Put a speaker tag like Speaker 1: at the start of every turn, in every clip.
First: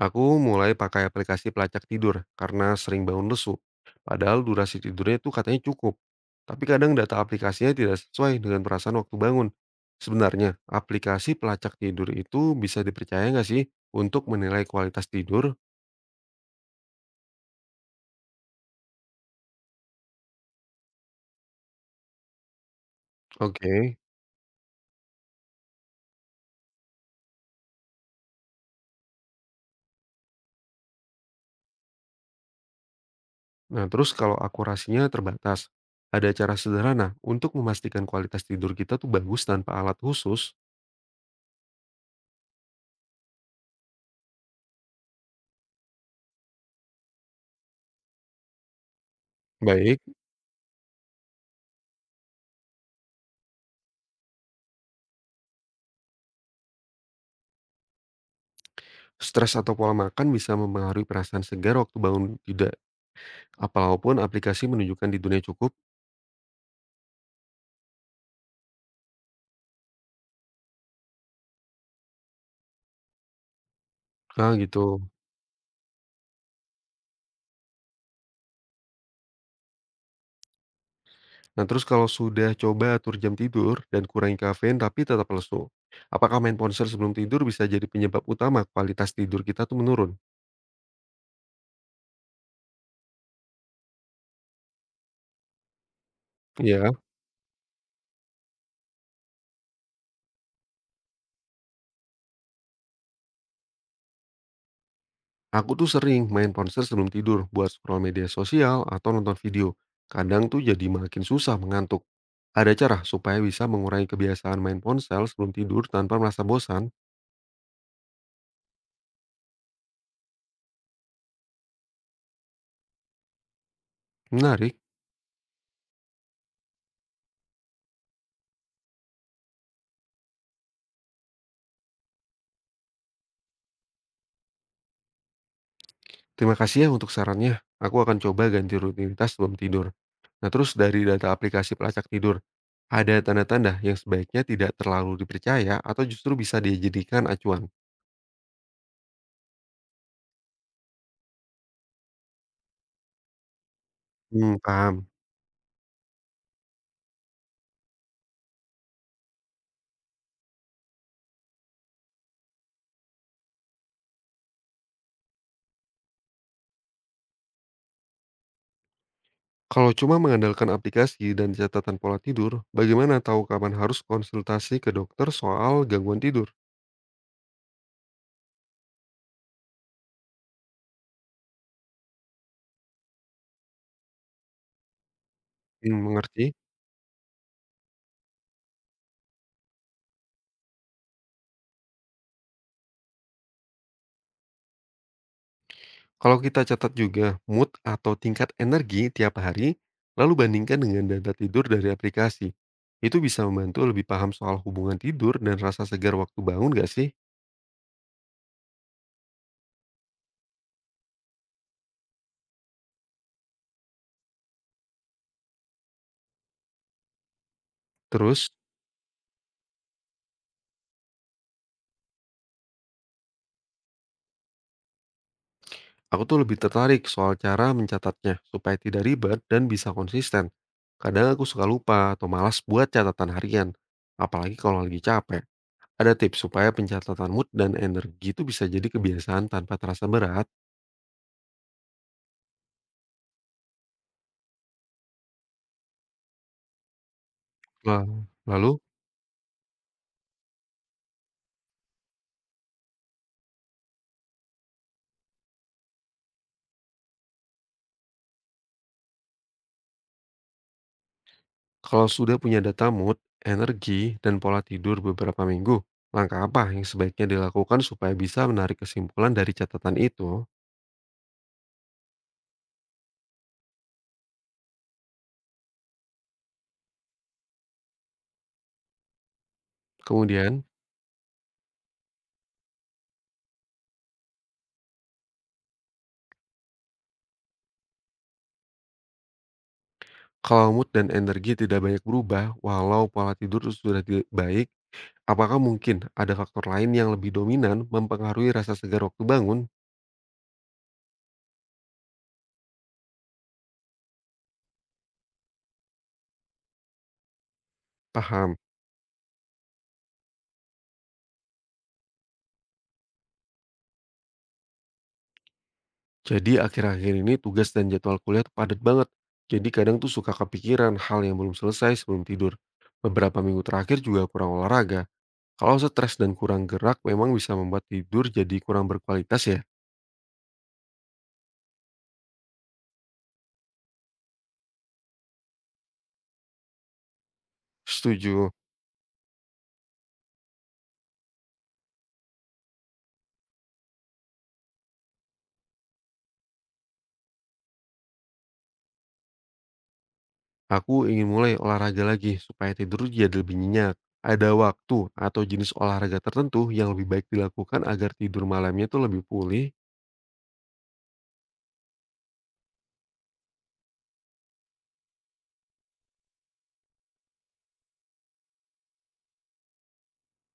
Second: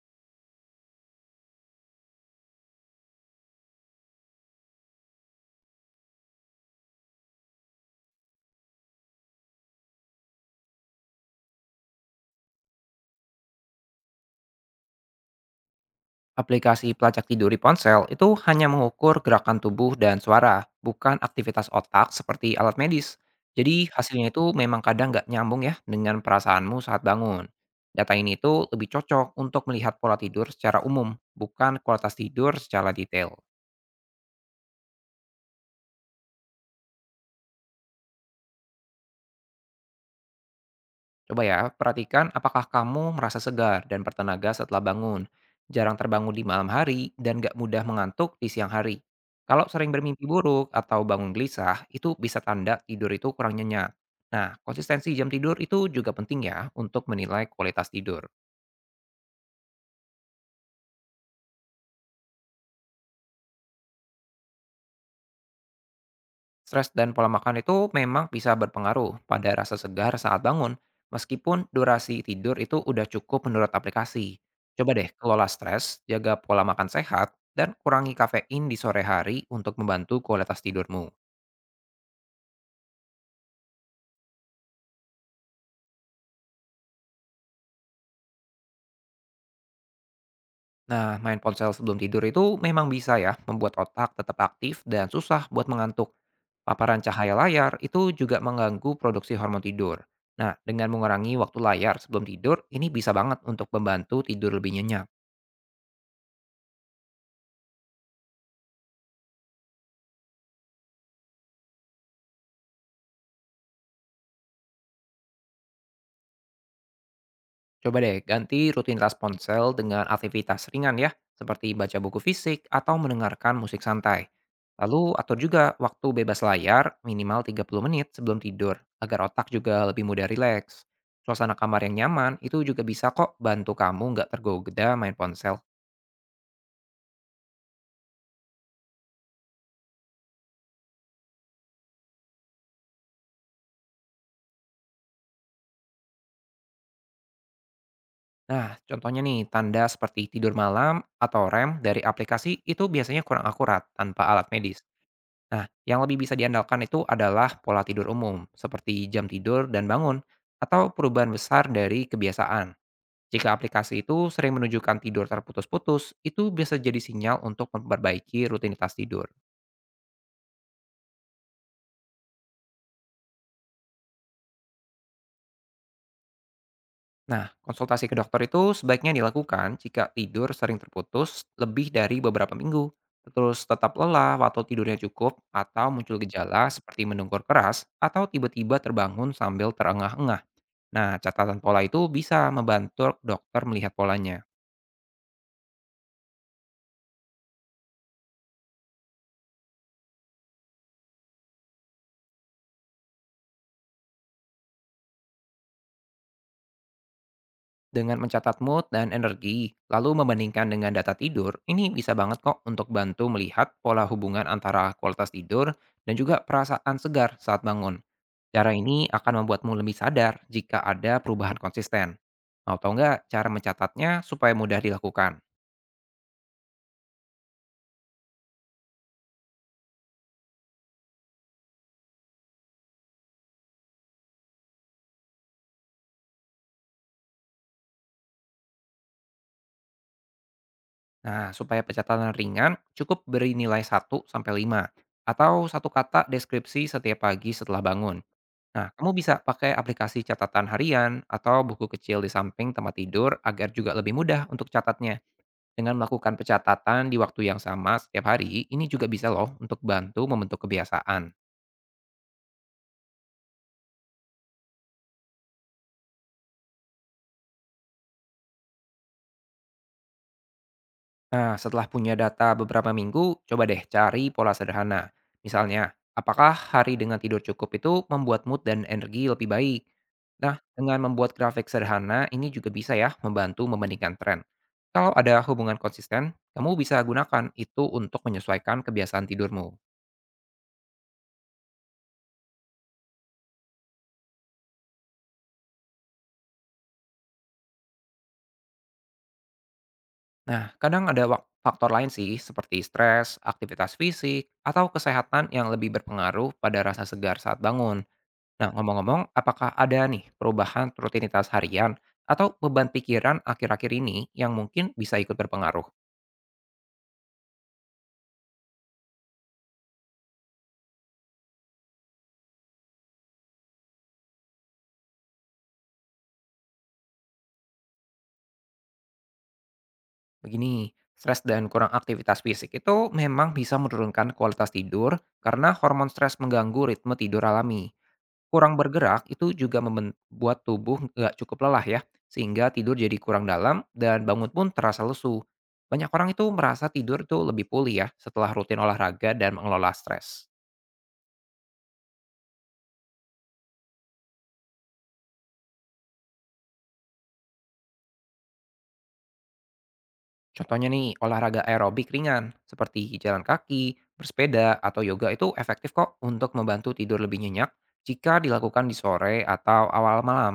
Speaker 1: Aku mulai pakai aplikasi pelacak tidur karena sering bangun lesu. Padahal durasi tidurnya itu katanya cukup. Tapi kadang data aplikasinya tidak sesuai dengan perasaan waktu bangun. Sebenarnya, aplikasi pelacak tidur itu bisa dipercaya nggak sih untuk menilai kualitas tidur?
Speaker 2: Aplikasi pelacak tidur di ponsel itu hanya mengukur gerakan tubuh dan suara, bukan aktivitas otak seperti alat medis.
Speaker 1: Oke.
Speaker 2: Jadi hasilnya itu memang kadang nggak nyambung ya dengan perasaanmu saat bangun. Data ini itu lebih cocok untuk melihat pola tidur secara umum, bukan kualitas tidur secara detail.
Speaker 1: Nah, terus kalau akurasinya terbatas, ada cara sederhana untuk memastikan kualitas tidur kita tuh bagus tanpa alat khusus?
Speaker 2: Coba ya, perhatikan apakah kamu merasa segar dan bertenaga setelah bangun, jarang terbangun di malam hari, dan gak mudah mengantuk di siang hari. Kalau sering
Speaker 1: Baik.
Speaker 2: bermimpi buruk atau bangun gelisah, itu bisa tanda tidur itu kurang nyenyak. Nah, konsistensi jam tidur itu juga penting ya untuk menilai kualitas tidur.
Speaker 1: Stres atau pola makan bisa mempengaruhi perasaan segar waktu bangun tidak? Walaupun aplikasi menunjukkan tidurnya cukup,
Speaker 2: Stres dan pola makan itu memang bisa berpengaruh pada rasa segar saat bangun, meskipun durasi tidur itu udah cukup menurut aplikasi.
Speaker 1: ah,
Speaker 2: Coba
Speaker 1: gitu.
Speaker 2: deh kelola stres, jaga pola makan sehat, dan kurangi kafein di sore hari untuk membantu kualitas tidurmu.
Speaker 1: Nah, terus kalau sudah coba atur jam tidur dan kurangi kafein tapi tetap lesu, apakah main ponsel sebelum tidur bisa jadi penyebab utama kualitas tidur kita tuh menurun?
Speaker 2: Nah, main ponsel sebelum tidur itu memang bisa ya membuat otak tetap aktif dan susah buat mengantuk.
Speaker 1: Iya,
Speaker 2: Paparan cahaya layar itu juga mengganggu produksi hormon tidur. Nah, dengan mengurangi waktu layar sebelum tidur, ini bisa banget untuk membantu tidur lebih nyenyak.
Speaker 1: aku tuh sering main ponsel sebelum tidur buat scroll media sosial atau nonton video. Kadang tuh jadi makin susah mengantuk. Ada cara supaya bisa mengurangi kebiasaan main ponsel sebelum tidur tanpa merasa bosan?
Speaker 2: Coba deh ganti rutinitas ponsel dengan aktivitas ringan ya, seperti baca buku fisik atau mendengarkan musik santai.
Speaker 1: Menarik.
Speaker 2: Lalu atur juga waktu bebas layar minimal 30 menit sebelum tidur agar otak juga lebih mudah rileks. Suasana kamar yang nyaman itu juga bisa kok bantu kamu nggak tergoda main ponsel.
Speaker 1: Terima kasih ya untuk sarannya. Aku akan coba ganti rutinitas sebelum tidur. Nah, terus dari data aplikasi pelacak tidur, ada tanda-tanda yang sebaiknya tidak terlalu dipercaya atau justru bisa dijadikan acuan?
Speaker 2: Nah, contohnya nih, tanda seperti tidur malam atau rem dari aplikasi itu biasanya kurang akurat tanpa alat
Speaker 1: Hmm,
Speaker 2: medis.
Speaker 1: paham.
Speaker 2: Nah, yang lebih bisa diandalkan itu adalah pola tidur umum, seperti jam tidur dan bangun, atau perubahan besar dari kebiasaan. Jika aplikasi itu sering menunjukkan tidur terputus-putus, itu bisa jadi sinyal untuk memperbaiki rutinitas tidur.
Speaker 1: Kalau cuma mengandalkan aplikasi dan catatan pola tidur, bagaimana tahu kapan harus konsultasi ke dokter soal gangguan tidur?
Speaker 2: Nah, konsultasi ke dokter itu sebaiknya dilakukan jika tidur sering terputus lebih dari beberapa minggu, terus tetap lelah atau tidurnya cukup, atau
Speaker 1: Hmm,
Speaker 2: muncul
Speaker 1: mengerti.
Speaker 2: gejala seperti mendungkur keras, atau tiba-tiba terbangun sambil terengah-engah. Nah, catatan pola itu bisa membantu dokter melihat polanya.
Speaker 1: Kalau kita catat juga mood atau tingkat energi tiap hari, lalu bandingkan dengan data tidur dari aplikasi. Itu bisa membantu lebih paham soal hubungan tidur dan rasa segar waktu bangun gak sih?
Speaker 2: Dengan mencatat mood dan energi, lalu membandingkan dengan data tidur, ini bisa banget kok untuk bantu melihat pola hubungan antara kualitas tidur dan juga perasaan segar saat bangun.
Speaker 1: Terus,
Speaker 2: Cara ini akan membuatmu lebih sadar jika ada perubahan konsisten. Mau tahu nggak cara mencatatnya supaya mudah dilakukan?
Speaker 1: aku tuh lebih tertarik soal cara mencatatnya supaya tidak ribet dan bisa konsisten. Kadang aku suka lupa atau malas buat catatan harian, apalagi kalau lagi capek. Ada tips supaya pencatatan mood dan energi itu bisa jadi kebiasaan tanpa terasa berat.
Speaker 2: Nah, supaya pencatatan ringan, cukup beri nilai satu sampai lima atau satu kata deskripsi setiap pagi setelah
Speaker 1: Wah.
Speaker 2: bangun.
Speaker 1: Lalu?
Speaker 2: Nah, kamu bisa pakai aplikasi catatan harian atau buku kecil di samping tempat tidur agar juga lebih mudah untuk catatnya. Dengan melakukan pencatatan di waktu yang sama setiap hari, ini juga bisa loh untuk bantu membentuk kebiasaan.
Speaker 1: Kalau sudah punya data mood, energi, dan pola tidur beberapa minggu, langkah apa yang sebaiknya dilakukan supaya bisa menarik kesimpulan dari catatan itu?
Speaker 2: Nah, setelah punya data beberapa minggu, coba deh cari pola sederhana. Misalnya, apakah hari dengan tidur cukup itu membuat mood dan energi lebih baik? Nah,
Speaker 1: Kemudian,
Speaker 2: dengan membuat grafik sederhana, ini juga bisa ya membantu membandingkan tren. Kalau ada hubungan konsisten, kamu bisa gunakan itu untuk menyesuaikan kebiasaan tidurmu.
Speaker 1: kalau mood dan energi tidak banyak berubah, walau pola tidur sudah baik, apakah mungkin ada faktor lain yang lebih dominan mempengaruhi rasa segar waktu bangun?
Speaker 2: Nah, kadang ada faktor lain sih, seperti stres, aktivitas fisik, atau kesehatan yang lebih berpengaruh pada rasa segar saat bangun.
Speaker 1: Paham.
Speaker 2: Nah, ngomong-ngomong, apakah ada nih perubahan rutinitas harian atau beban pikiran akhir-akhir ini yang mungkin bisa ikut berpengaruh?
Speaker 1: Jadi akhir-akhir ini tugas dan jadwal kuliah tuh padat banget. Jadi kadang tuh suka kepikiran hal yang belum selesai sebelum tidur. Beberapa minggu terakhir juga kurang olahraga. Kalau stres dan kurang gerak memang bisa membuat tidur jadi kurang berkualitas ya?
Speaker 2: Begini, stres dan kurang aktivitas fisik itu memang bisa menurunkan kualitas tidur karena hormon stres mengganggu ritme tidur alami.
Speaker 1: Setuju.
Speaker 2: Kurang bergerak itu juga membuat tubuh nggak cukup lelah ya, sehingga tidur jadi kurang dalam dan bangun pun terasa lesu. Banyak orang itu merasa tidur itu lebih pulih ya setelah rutin olahraga dan mengelola stres.
Speaker 1: Aku ingin mulai olahraga lagi supaya tidur jadi lebih nyenyak. Ada waktu atau jenis olahraga tertentu yang lebih baik dilakukan agar tidur malamnya tuh lebih pulih?
Speaker 2: Contohnya nih, olahraga aerobik ringan seperti jalan kaki, bersepeda, atau yoga itu efektif kok untuk membantu tidur lebih nyenyak jika dilakukan di sore atau awal malam.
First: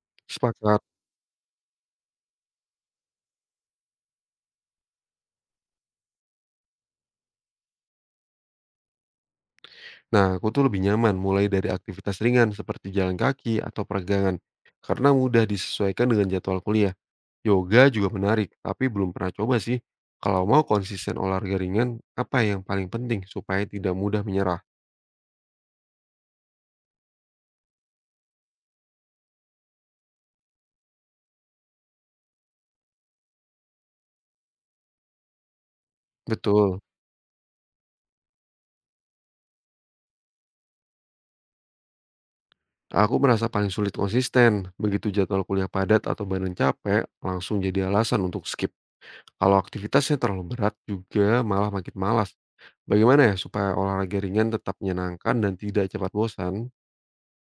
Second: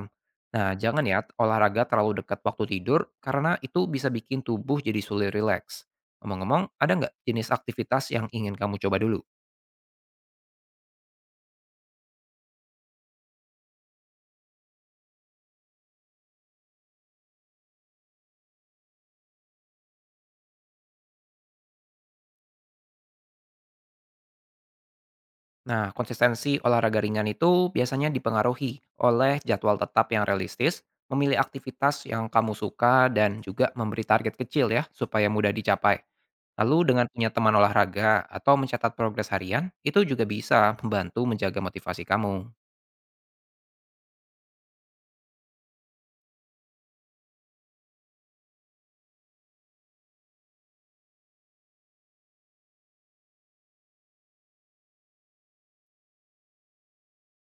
Speaker 2: Nah,
Speaker 1: Sepakat.
Speaker 2: jangan ya olahraga terlalu dekat waktu tidur karena itu bisa bikin tubuh jadi sulit rileks. Ngomong-ngomong, ada nggak jenis aktivitas yang ingin kamu coba dulu?
Speaker 1: Nah, aku tuh lebih nyaman mulai dari aktivitas ringan seperti jalan kaki atau peregangan karena mudah disesuaikan dengan jadwal kuliah. Yoga juga menarik, tapi belum pernah coba sih. Kalau mau konsisten olahraga ringan, apa yang paling penting supaya tidak mudah menyerah?
Speaker 2: Nah, konsistensi olahraga ringan itu biasanya dipengaruhi oleh jadwal tetap yang realistis, memilih aktivitas yang kamu suka, dan juga memberi target kecil ya, supaya mudah dicapai. Lalu
Speaker 1: Betul,
Speaker 2: dengan punya teman olahraga atau mencatat progres harian, itu juga bisa membantu menjaga motivasi kamu.
Speaker 1: aku merasa paling sulit konsisten. Begitu jadwal kuliah padat atau badan capek, langsung jadi alasan untuk skip. Kalau aktivitasnya terlalu berat juga malah makin malas. Bagaimana ya supaya olahraga ringan tetap menyenangkan dan tidak cepat bosan?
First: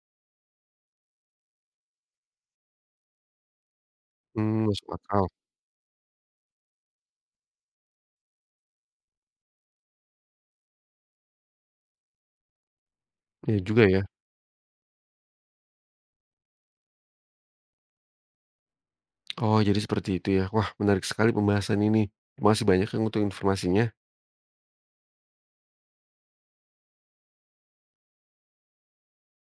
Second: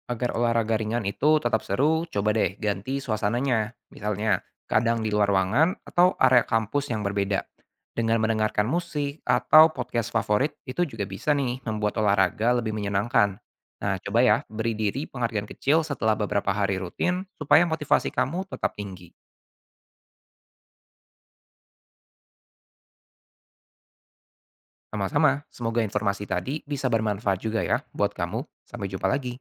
Speaker 2: Agar olahraga ringan itu tetap seru, coba deh ganti suasananya. Misalnya,
Speaker 1: Hmm, masuk
Speaker 2: kadang di luar
Speaker 1: akal.
Speaker 2: ruangan atau area kampus yang berbeda. Dengan mendengarkan musik atau podcast favorit, itu juga bisa nih membuat olahraga lebih menyenangkan.
Speaker 1: Ya juga
Speaker 2: Nah,
Speaker 1: ya.
Speaker 2: coba ya, beri diri penghargaan kecil setelah beberapa hari rutin supaya motivasi kamu tetap tinggi.
Speaker 1: Oh, jadi seperti itu ya. Wah, menarik sekali pembahasan ini. Masih banyak yang untuk informasinya.
Speaker 2: Sama-sama, semoga informasi tadi bisa bermanfaat juga ya buat kamu. Sampai jumpa lagi.